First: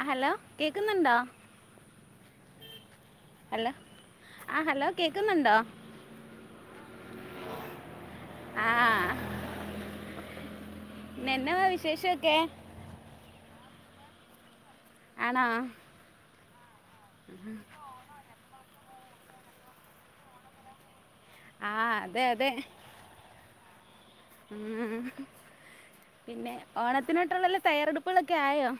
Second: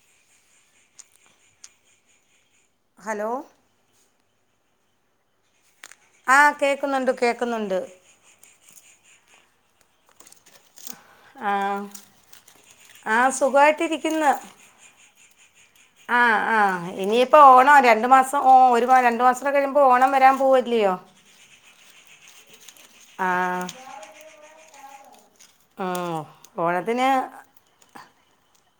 ആ ഹലോ കേക്കുന്നുണ്ടോ ഹലോ ആ ഹലോ കേക്കുന്നുണ്ടോ ആഹ് കേക്കുന്നുണ്ട് കേക്കുന്നുണ്ട് ആ എന്നെവാ ആഹ് വിശേഷമൊക്കെ ആഹ് സുഖാവായിട്ടിരിക്ക്ന്ന് ആണൊ ആ ആ ഇനിയിപ്പോ ഓണാ രണ്ടുമാസം ഒരു വാ രണ്ടു മാസൊക്കെകഴിയുമ്പോ ഓണം വരാൻ പോവുല്ലയോ ആഹ് അതെ അതെ ആഹ ഉം. പിന്നെ ഓണത്തിന് ഓണത്തിനായിട്ടുള്ളല്ല തയ്യറെടുപ്പുകളൊക്കെ ആയോ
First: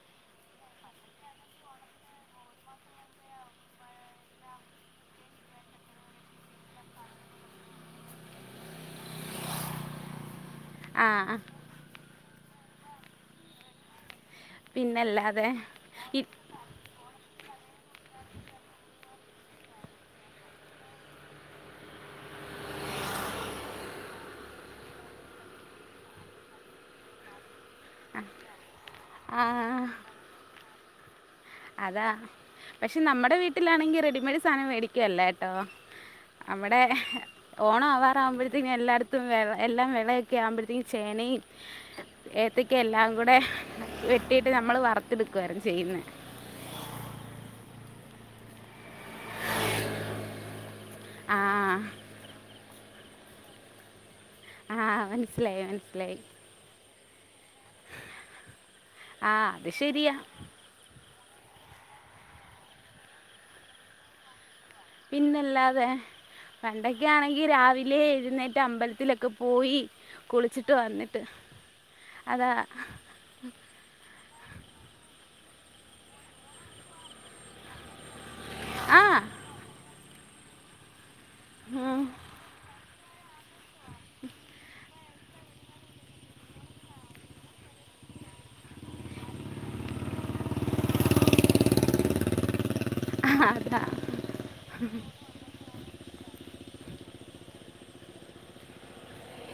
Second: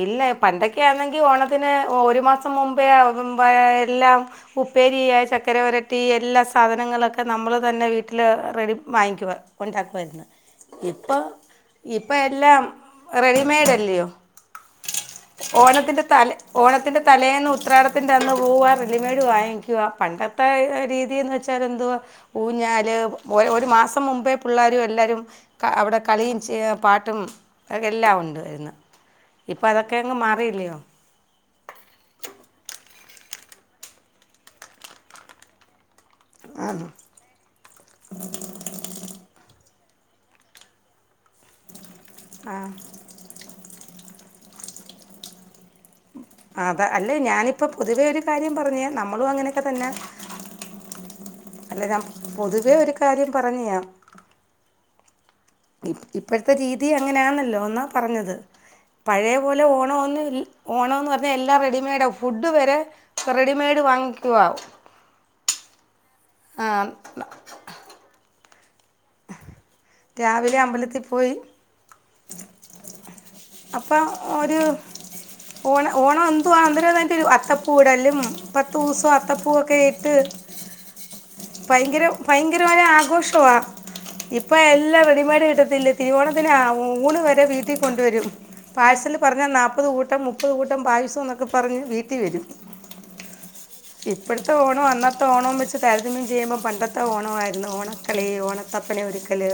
ഇല്ല പന്തൊക്കെയാണെങ്കി ഓണത്തിന് ഒരു മാസം മുമ്പേ എല്ലാം ഉപ്പേരിയ ചക്കര വരട്ടി എല്ലാ സാധനങ്ങളൊക്കെ നമ്മൾ തന്നെ വീട്ടിൽ റെഡി വാങ്ങിക്കുക ണ്ടാക്കരുന്നു ആ ഇപ്പൊ ഇപ്പൊ എല്ലാം റെഡിമെയഡ അല്ലയോ പിന്നല്ലാതെ ഓണത്തിന്റെ ഇ- തല ഓണത്തിന്റെ തലേന്ന് ് വാ പണ്ട ല് ഒരു മാസം മുമ്പേ പിള്ളേരും എല്ലാരും അവിടെ കളിയും പാട്ടും അത എല്ലാം ഉണ്ട്ായിരുന്നു ഇപ്പൊ അതൊക്കെ ആ അങ്ങ് മാറിയില്ലയോ അതാ പക്ഷെ നമ്മുടെ വീട്ടിലാണെങ്കിൽ റെഡിമെയഡ് സാധനം മേടിക്കുവല്ലേ ട്ടോ അവിടെ ഓണം ആവാറാകുമ്പോഴത്തേക്കും എല്ലായിടത്തും വ എല്ലാം നളൊക്കെ ആവുമ്പോഴത്തേക്കും ചേനയും ആ ഏത്തക്ക എല്ലാം കൂടെ കിട്ടിട്ട് നമ്മൾ വറത്തെടുക്കുവായിരുന്നു ചെയ്യുന്നത് അതാ അല്ലെ ഞാനിപ്പോ പൊതുവേ ഒരു കാര്യം പറഞ്ഞേ നമ്മളും അങ്ങനെയൊക്കെ തന്നൊ ആ അല്ല ഞാൻ പൊതുവേ ഒരു കാര്യം പറഞ്ഞിയാം ആഹ ഇപ്പഴത്തെ രീതി അങ്ങനെയാണല്ലോ പറഞ്ഞത് ആ പഴയ പോലെ അത് ഓണം ശരിയാ ഓണംന്ന് പറ അ എല്ലാം റെഡിമെയ്ഡ് ആും ഫുഡ് വരെ റെഡിമെയ്ഡ് വാങ്ങിക്കുവ പിന്നല്ലാതെ പണ്ടൊക്കൊണെങ്കി രാവിലെ എഴുന്നേറ്റ അമ്പലത്തി ട്ടൊക്കെ പോയി രാവിലെ കുളിച്ചിട്ട് അമ്പലത്തിൽ വന്നിട്ട് പോയി അത അപ്പം ഒരു ഓണ ഓണം എന്തുവാന്ദരം അതിന്റെ ഒരു അത്തപ്പൂ ഇൂടല്ലും പത്ത് ആ ദിവസം അത്തപ്പൂവൊക്കെ ഇട്ട് ഭയങ്കര ഉം. ഭയങ്കരമായി ആഘോഷവാ ഇപ്പൊ എല്ലാവ ടിമേട് കിട്ടത്തില്ല തിരുവോണത്തിന് ഊണ് വരെ വീട്ടിൽ കൊണ്ടുവരും പാഴ്സല് പറഞ്ഞാൽ നാല്പ്പത് കൂട്ടം മുപ്പത് കൂട്ടം പായസം എന്നൊക്കെ പറഞ്ഞ് വീട്ട വരും ആഹ ഇപ്പടത്തെ ഓണോ അന്നത്തെ ഓണം വെച്ച തരതമ്യം ചെയ്യുമ്പോ പണ്ടത്തെ ഓണമായിരുന്നു ഓണക്കളി ഓണത്തപ്പന ഒരിക്കല്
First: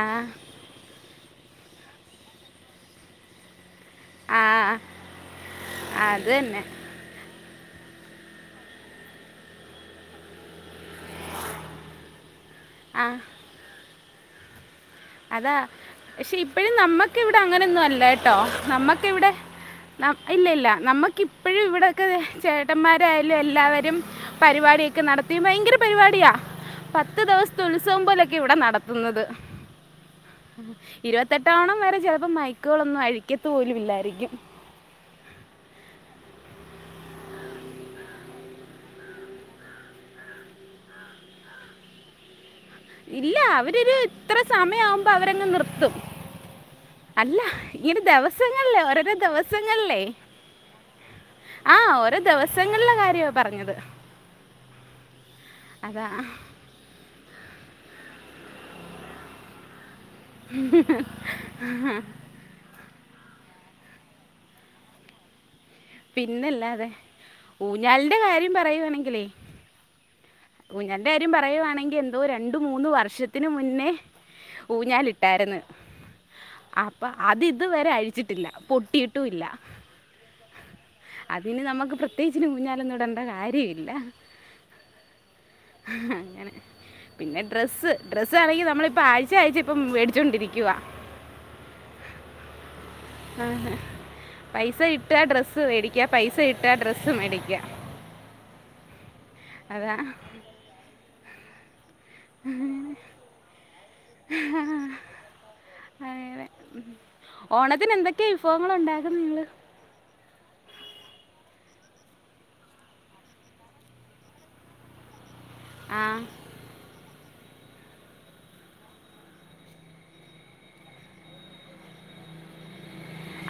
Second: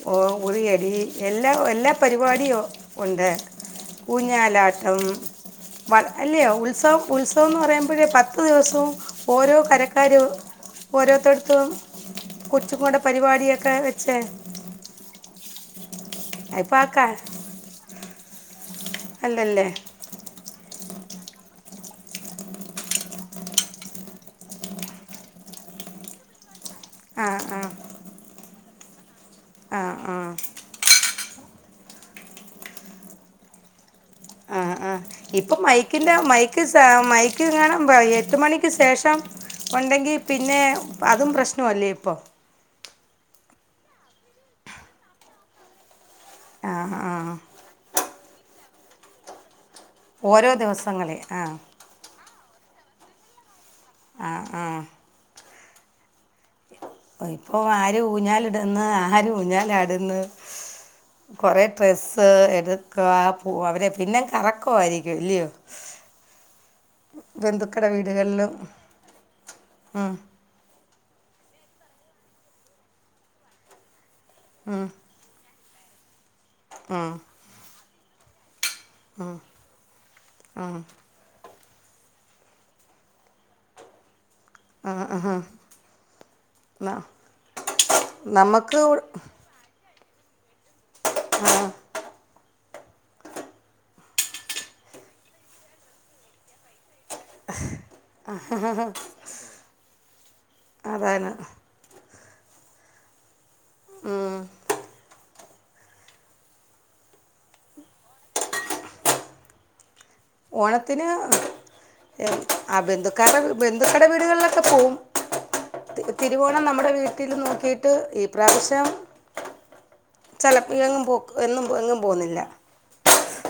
ആ ഓ ഉറിയടി എല്ലാ എല്ലാ പരിപാടിയും ഉണ്ട് ആ ഊഞ്ഞാലാട്ടം വ ആ, അത് അല്ലോ തന്നെ ഉത്സവം ഉത്സവംന്ന് പറയുമ്പോഴേ പ പത്ത് ദിവസവും ഓരോ കരക്കാര്ും ഓരോരുത്തർത്തും കൊച്ചു കൊടെ ആ പരിപാടിയൊക്കെ വെച്ചേ അതാ പക്ഷെ ഇപ്പഴും ആക്കാ നമ്മക്ക് ഇവിടെ അങ്ങനൊന്നും അല്ല കേട്ടോ നമ്മക്ക ഇവിടെ അല്ലല്ലേ ഇല്ല ഇല്ല നമ്മുക്ക ഇപ്പോഴും ഇവിടെൊക്കെ ചേട്ടന്മാരായാലും എല്ലാവരും പരിപാടിയൊക്കെ നടത്തി ഭയങ്കര പരിപാടിയ പത്ത് ആ ദിവസത്തെ ആ ഉത്സവം പോലെയൊക്കെ ഇവിടെ നടത്തുന്നത് ആ ആ ഇരുപത്തെട്ടോണം വരെ ചിലപ്പോ മൈക്കുകളൊന്നും അഴിക്കത്ത പോലും ഇല്ലായിരിക്കും ആഹ ആഹ ഇപ്പൊ മൈക്ക് എൻ്റെ മൈക്ക് മൈക്ക് കാണുമൾ എട്ട് മണിക്ക് ശേഷം ഉണ്ടെങ്കിൽ പിന്നെ അതും പ്രശ്നല്ലേ ഇപ്പൊ ഇല്ല അവരൊരു ഇത്ര സമയവുമ്പോ അവരങ്ങ് നിർത്തും ആ ആ അല്ല ഇര് ദിവസങ്ങള ഒരോ ദിവസം ഓരോ ദിവസങ്ങളെ ആ ആഹ ഓരോ ദിവസങ്ങളില കാര്യമാണ് പറഞ്ഞത് ആ ഉ അത ഇപ്പൊ ആര് ഊഞ്ഞാലിടന്ന് ആര് ഊഞ്ഞാലാട്ന്ന് കൊറെ ഡ്ര എടുക്ക പോ അവരെ പിന്നെ കറക്കാംമായിരിക്കും ഇല്ലയോ പിന്നല്ലാതെ ബന്ധുക്കളുടെ ഊഞ്ഞാലിന്റെ വീടുകളിലും കാര്യം പറയുവാണെങ്കിലേ ഉം, ഊഞ്ഞൻന്റെ കാര്യം പറയുവാണെങ്കിൽ എന്തോ രണ്ടു മൂന്ന് വർഷത്തിനന് മുന്നേ ഉം, ഊഞ്ഞാാലിട്ടായിരുന്നു അപ്പൊ ഉം, അത് ഇതുരെ അഴിച്ചിട്ടില്ല പൊട്ടിയിട്ടും ഇല്ല ഉം, അതിന് നമുക്ക് പ്രത്യേകിച് ഇന്നി ഊഞ്ഞാലൊന്നും ഇടേണ്ട കാര്യമില്ല ആഹ ആഹ അങ്ങനെ പിന്നെ ഡ്രസ്സ് ഡ്രസ്സ് ആണെങ്കി നമുക്ക് നമ്മളിപ്പ ആഴ്ചഴ്ച്ച ഇപ്പ മേടി ച്ചൊണ്ടിരിക്കുക ആഹ ആ പൈസ കിട്ടുക ഡ്രസ്സ് മേടിക്ക പൈസ കിട്ടുക ഡ്രസ് സ്സ് മേടിക്കാഅതാ അതാണ് [inaudible] ഹാ അതനെ ഓണത്തിന് എന്തൊക്കെയാ വിഭവങ്ങൾ ഉണ്ടാകും നിങ്ങള് ഓണത്തിന് ആ ബന്ധുക്കരുടെ ബന്ധുക്കടെ വീടുകളിലൊക്കെ പോകവും ആ തിരുവോണം നമ്മുടെ വീട്ടിൽ നോക്കിയിട്ട് ഈ പ്രാവശ്യം ചിലപ്പോങ്ങും പോ എന്നും എങ്ങും പോുന്നില്ല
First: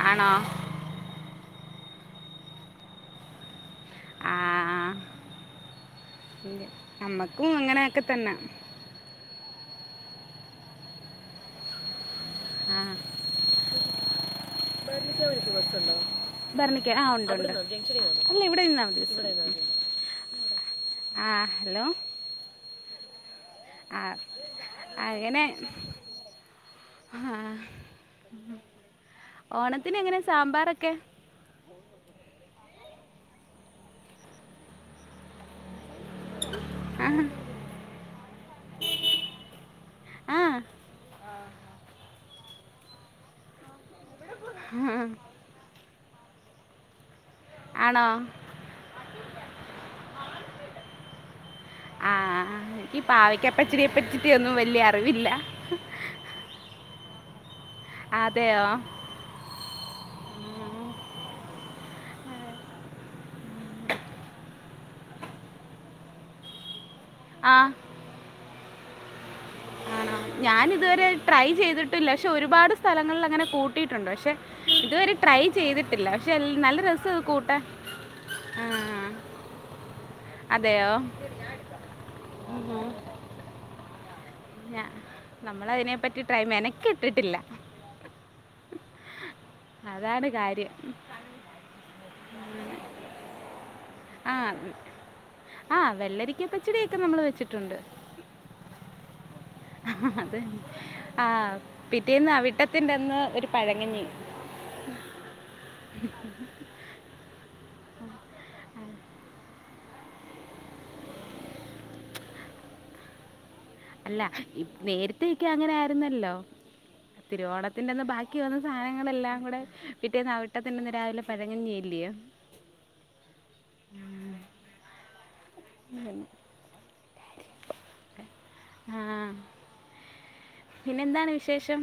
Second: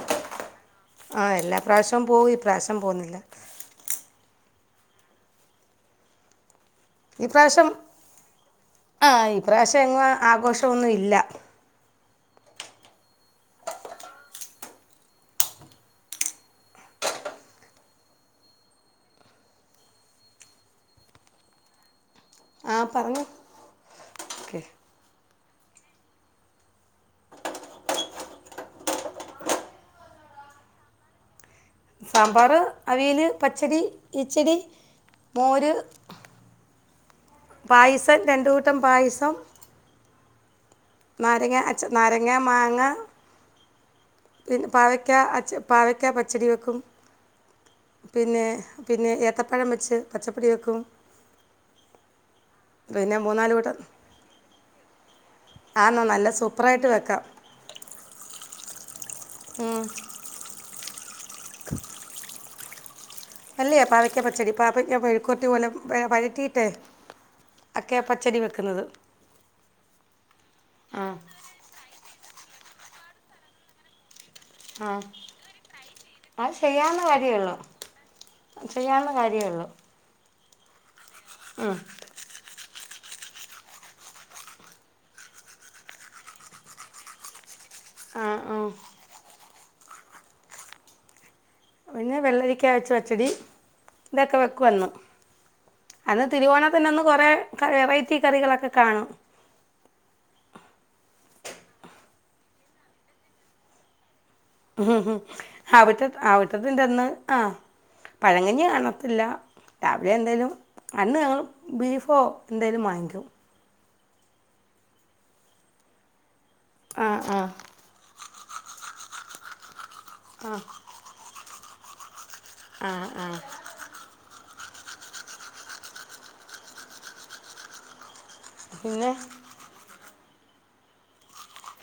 ആണോ ആ എല്ലാ പ്രാവശ്യവും പോകും ഈ പ്രവശ്യം പോകുന്നില്ല ആ ഈ നമ്മക്കും പ്രാവശ്യം അങ്ങനെയൊക്കെ തന്നെ ആ ഈ പ്രാവശ്യം എങ്ങും ആഘോഷമൊനും ഇല്ല ആഹ ബംഗിന്റെ ബസുണ്ടോ ഭരണിക്ക ആ ഉണ്ട്ണ്ട് അല്ല ഇവിടെ നിന്നാൽ മതി ആ ഹലോ ആഹ പറഞ്ഞു ആ ഓക്കെ ആങ്ങനെ ആഹ ഓണത്തിന് എങ്ങനെ സാമ്പാറൊക്കെ സാമ്പാർ അവിയൽ പച്ചടി കിച്ചടി മോര് ആഹ പായസം രണ്ടു കൂട്ടം പായസം ആഹ നാരങ്ങ അച്ച നാരങ്ങ മാങ്ങ പിന്ന ആ. പാവയ്ക്കാ അച്ച പാവക്കാ പച്ചടി വെക്കും ആണോ പിന്നെ പിന്നെ ഏത്തപ്പഴം വെച്ച് പച്ചപ്പടി വെക്കും ആഹ എനിക്ക് പിന്നെ മൂന്നാല് കൂട്ടം പാവക്കപ്പച്ചടിയെ പറ്റിട്ട ഒന്നും വലിയ അറിവില്ല ആന്നോ നല്ല സൂപ്പറായിട്ട് വെക്കാം അതെയോ മം അല്ലേ പാവക്ക പച്ചടി പാവയ്ക്ക മെഴുക്കുപുരട്ടി പോലെ വഴറ്റീയിട്ടെ ആ ഒക്കെ പച്ചടി വെക്കുന്നത് ആണോ ഞാൻ ആ ഇതുവരെ ട്രൈ ചെയ്തിട്ടില്ല പക്ഷെ ഒരുപാട് സ്ഥലങ്ങളിൽ അങ്ങനെ കൂട്ടിയിട്ടുണ്ട് പക്ഷെ ആ ഇതുവരെ ട്രൈ ചെയ്തിട്ടില്ല പക്ഷെ നല്ല രസ കൂട്ടാൻ ആ, ചെയ്യാനുള്ള കാര്യമേള്ളു അതെയോ മ്മ് ഞ നമ്മള അതിനെ പറ്റി ട്രൈ മെനകെട്ടിട്ടില്ല ആഹ ആ അതാണ് കാര്യം പിന്നെ വെള്ളരിക്ക വച് പച്ചടി ആ ഇതൊക്കെ വെക്കു അന്ന് ആ അന്ന് വെള്ളരിക്ക തിരുവോണത്തിന്റെ പച്ചടിയൊക്കെ അന്ന് നമ്മൾ കൊറെ വെച്ചിട്ടുണ്ട് വെറൈറ്റി കറികളൊക്കെ കാണും അത് തന്നെ ആ പിറ്റേന്ന് അവിട്ടത്തിന്റെ അന്ന് ഒരു പഴങ്ങഞ്ഞീം അവിട്ട അവിട്ടത്തിന്റെ അന്ന് ആ പഴങ്കഞ്ഞി കാണത്തില്ല രാവിലെ എന്തായാലും അന്ന് ഞങ്ങള് ബീഫോ എന്തേലും വാങ്ങിക്കും അല്ല ഇ നേരത്തെയൊക്കെ അങ്ങനെ ആരുന്നല്ലോ ആ ആ തിരുവോണത്തിന്റന്ന് ബാക്കി വന്ന സാധനങ്ങളെല്ലാം കൂടെ പിറ്റേന്ന് അവിട്ടത്തിന്റെ അന്ന് രാവിലെ പ ഴങ്കഞ്ഞി ഇല്ല്യയോ ആ ആ ഉ പിന്നെ പിന്നെന്താണ് വിശേഷം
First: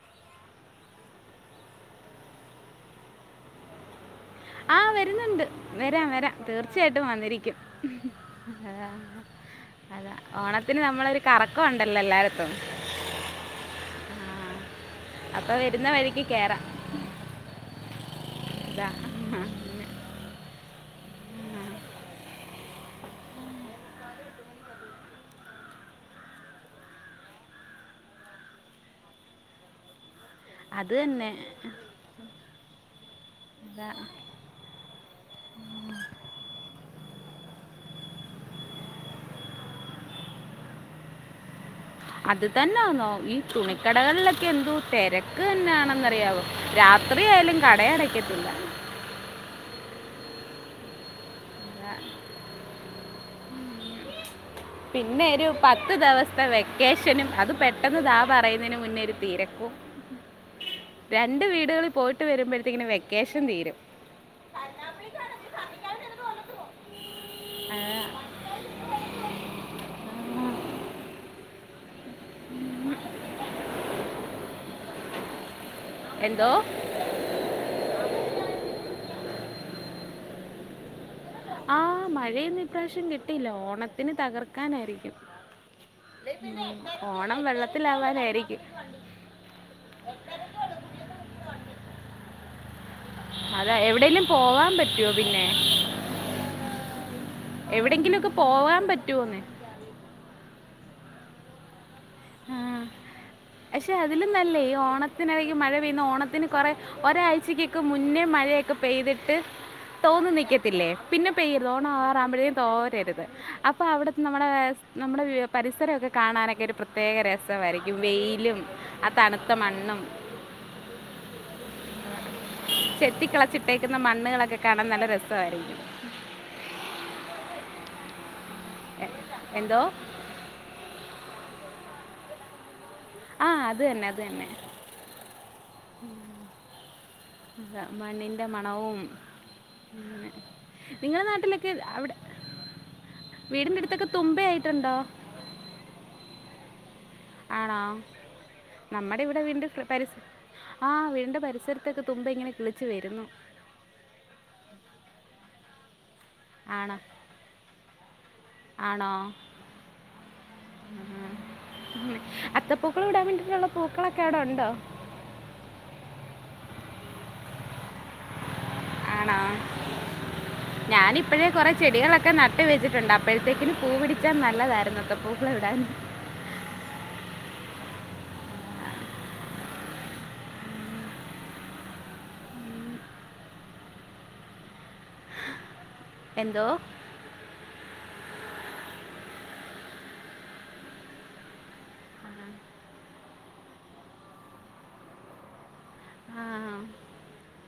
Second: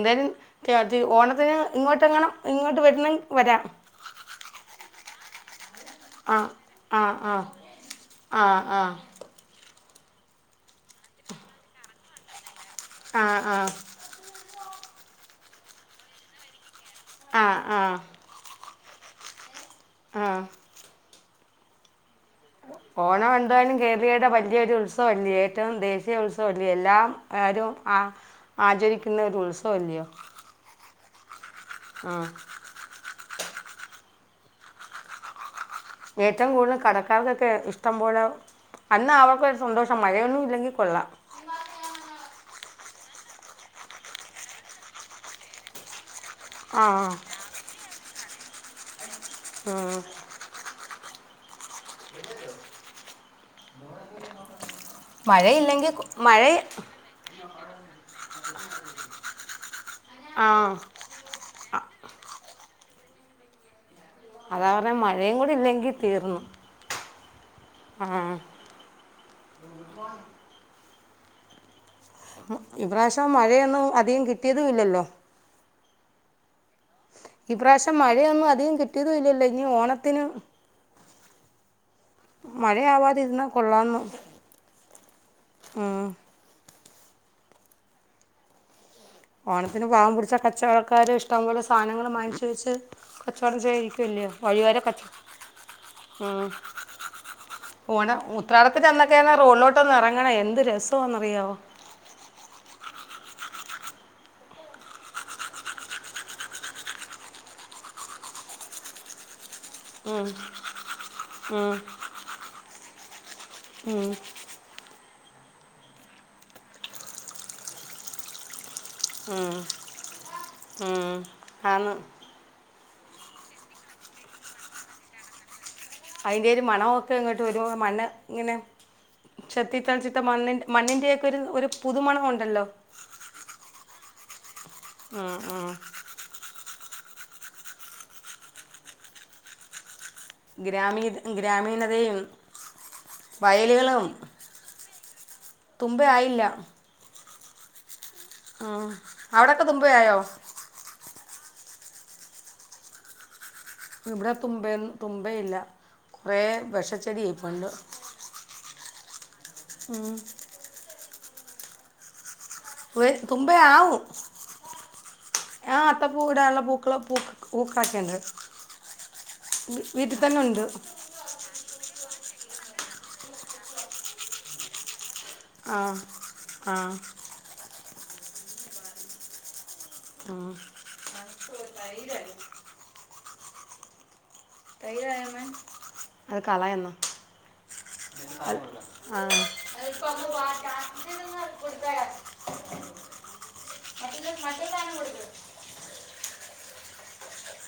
എന്തായാലും മറ്റേ അത് ഓണത്തിന് ഇങ്ങോട്ടെങ്ങാനും ഇങ്ങോട്ട് വരുന്നെങ്കി വരാം ആ വരുന്നുണ്ട് വരാം വരാം ആ ആ തീർച്ചയായിട്ടും ആ വന്നിരിക്കും ആ ആ അതാ ഓണത്തിന് നമ്മളൊരു കറക്കം ഉണ്ടല്ലോ എല്ലാടെത്തും ആ ആ അപ്പൊ വരുന്ന വഴിക്ക് കേറാം ആ ആ ആ ആ ഉ ഓണം എന്തായാലും കേരളീയരുടെ വലിയൊരു ഉത്സവം അല്ലേ ഏറ്റവും ദേശീയ ഉത്സവല്ലേ എല്ലാവരും ആ ആചരിക്കുന്ന ഒരു ഉത്സവല്ലയോ അത് തന്നെ ഉം വരാം ഉം ഏറ്റവും കൂടുതൽ കടക്കാർക്കൊക്കെ ഇഷ്ടം പോലെ അന്നാ അവർക്കൊരു സന്തോഷം മഴയൊന്നും ഇല്ലെങ്കിൽ കൊള്ളാം അത് തന്നാന്നോ ഈ തുണിക്കടകളിലൊക്കെ എന്തോ തിരക്ക് തന്നെയാണെന്നറിയാവോ ആ രാത്രിയായാലും കട അടക്കത്തില്ല ഉം പിന്നെ ഒരു മഴയില്ലെങ്കിൽ പത്ത് കൊ- മഴ ദിവസത്തെ വെക്കേഷനും അത് പെ ട്ടെന്ന് ദാ പറയുന്നതിന് മുന്നേ ഒരു തിരക്കും ആ രണ്ട് വീടുകളിൽ പോയിട്ട് വരുമ്പോഴത്തേക്കിനും വെക്കേഷൻ തീരും അതാ പറഞ്ഞെ മഴയും കൂടി ഇല്ലെങ്കി തീർന്നു ആ ഇപ്രാവശ്യം മഴയൊന്നും അധികം കിട്ടിയതും ഇല്ലല്ലോ എന്തോ ഈ പ്രാവശ്യം മഴയൊന്നും അധികം കിട്ടിയതും ഇല്ലല്ലോ ഇനി ഓണത്തിന് ആ മഴയൊന്നും ഇപ്രാവശ്യം മഴയാവാതെ ഇരുന്നാൽ കിട്ടിയില്ല കൊള്ളാമെന്ന് ഓണത്തിന് തകർക്കാനാരിക്കും ഉം. ഓണം വെള്ളത്തിലാവാനാരിക്കും ഓണത്തിന് പാവം പിടിച്ച കച്ചവടക്കാര് ഇഷ്ടംപോലെ സാധനങ്ങളും വാങ്ങിച്ച് വെച്ച് കച്ചവടം അതാ ചെയ്യാൻ എവിടെയെങ്കിലും ഇരിക്കുവല്ലയോ പോവാൻ വഴിയോര കച്ച പറ്റുമോ പിന്നെ ഉം ഓണ എവിടെയെങ്കിലുമൊക്കെ പോവാൻ ഉത്രാടത്തിന്റെ അന്നൊക്കെയൊന്ന് പറ്റുമോന്നേ റോഡിലോട്ട് ഇറങ്ങണം എന്ത് രസാവാന്ന് അറിയാവോ അറിയാവോ ആ പക്ഷേ അതിലും നല്ലേ ഈ ഓണത്തിനിടയ്ക്ക് മഴ പെയ്യുന്ന ഓണത്തിന് കുറേ ഒരാഴ്ചക്കൊക്കെ മുന്നേ മഴയൊക്കെ പെയ്തിട്ട് ഉം, തോന്ന് നിൽക്കത്തില്ലേ പിന്നെ പെയ്യരുത് ഉം, ഓണം ആകാറാമ്പോഴേ തോരരുത് അപ്പൊ ഉം, അവിടുത്തെ നമ്മുടെ നമ്മുടെ പരിസരം ഒക്കെ കാണാനൊക്കെ ഒരു പ്രെ പ്രത്യേക രസമായിരിക്കും വെയിലും ആ തണുത്ത ഉം, മണ്ണും ഉം. ആന്ന് ചെത്തി കളച്ചിട്ടേക്കുന്ന മണ്ണുകളൊക്കെ കാണാൻ നല്ല രസമായിരിക്കും അതിന്റെ ഒരു മണൊക്കെ ഇങ്ങോട്ട് വരുന്ന മണ്ണ് ഇങ്ങനെ എ- എന്തോ ചെത്തിത്തൽച്ചിട്ട മണ്ണി മണ്ണിൻന്റെക്കെ ഒരു ഒരു പുതുമണം ഉണ്ടല്ലോ ആ അത് തന്നെ അത് തന്നെ ആ ആ മണ്ണിൻ്റെ മണവും ഗ്രാമീ നിങ്ങള നാട്ടിലൊക്കെ അവിടെ ഗ്രാമീണതയും വീടിന്റെ വയലുകളും അടുത്തൊക്കെ തുമ്പ ആയിട്ടുണ്ടോ തുമ്പയായില്ല ആണോ ഉം. നമ്മുടെ ഇവിടെ അവിടൊക്കെ വീടി പരി തുമ്പയായോ ആ വീടിന്റെ പരിസരത്തേക്ക തുമ്പ ഇങ്ങനെ കിളിച്ചു വരുന്നു ഇവിടെ തുമ്പ തുമ്പയില്ല കുറെ ആണോ വെഷച്ചെടി ഇപ്പുണ്ട് ആണോ ഉം ഉം ഉം അത്തപ്പൂക്കൾ ഇടാൻ തുമ്പ വേണ്ടിയിട്ടുള്ള ആവും പൂക്കളൊക്കെ അവിടെ ഉണ്ടോ ആ അത്ത പൂ ഇടാനുള്ള പൂക്കള് പൂക്കള് പൂക്ക [inaudible] ആണോ ഞാനിപ്പഴേ കുറെ ചെടികളൊക്കെ നട്ട് വെച്ചിട്ടുണ്ട് അപ്പോഴത്തേക്കിന് പൂ പിടിച്ചാൻ നല്ലതായിരുന്നു. അത്തപ്പൂ ആ ആ ആ [unintelligible] ആ അപ്പ എന്തോ അങ്ങ് കൊടുത്ത ആ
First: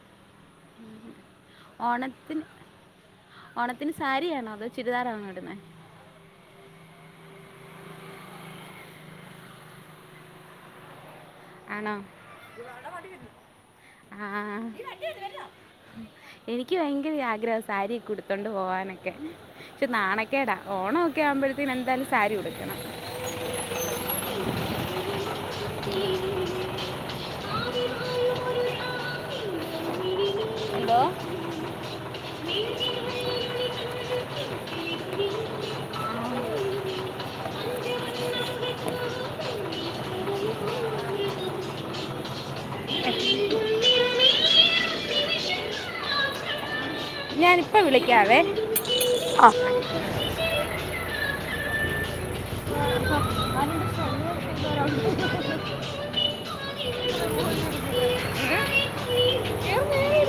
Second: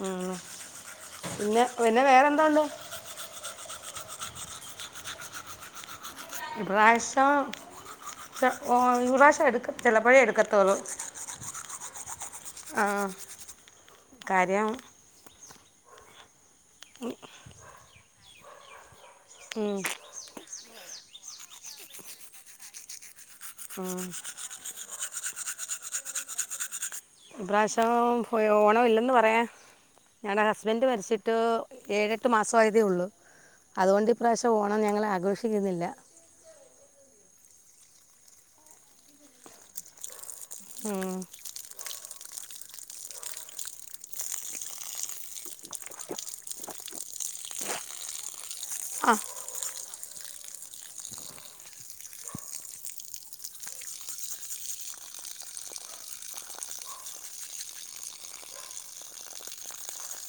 ഉം പിന്നെ പിന്നെ ഓണത്തിന് വേറെന്താണ്ട് ഓണത്തിന് സാരിയാണോ അതോ ചുരിദാറാണോ ഇടുന്നെ ഇപ്രാവശ്യം ഓ ഇപ്രാവശ്യം എടുക്കത്തില്ല ചിലപ്പോഴെ എടുക്കത്തോളു ആണോ ആ കാര്യം എനിക്ക് ഭയങ്കര ആഗ്രഹം സാരിയക്കെ ഉടുത്തോണ്ട് പോവാനൊക്കെ ഉം, പക്ഷെ നാണക്കേടാ ഓണം ഒക്കെ ആവുമ്പോഴത്തേനും എന്തായാലും സാരി ഉടുക്കണം ഉം. ഉം ഇപ്രാവശ്യം പോ ഓണം ഇല്ലന്ന് പറയാ ഞങ്ങളുടെ ഹസ്ബൻറ് എന്തോ മരിച്ചിട്ട് ഏഴ് എട്ട് മാസം ആ ഉള്ളു അതുകൊണ്ട് ഇപ്രാവശ്യം ഓണം ഞങ്ങള് ആഘോഷിക്കുന്നില്ല ഉം ഞാനിപ്പ വിളിക്കാവേ ആ ഏ, നേരെ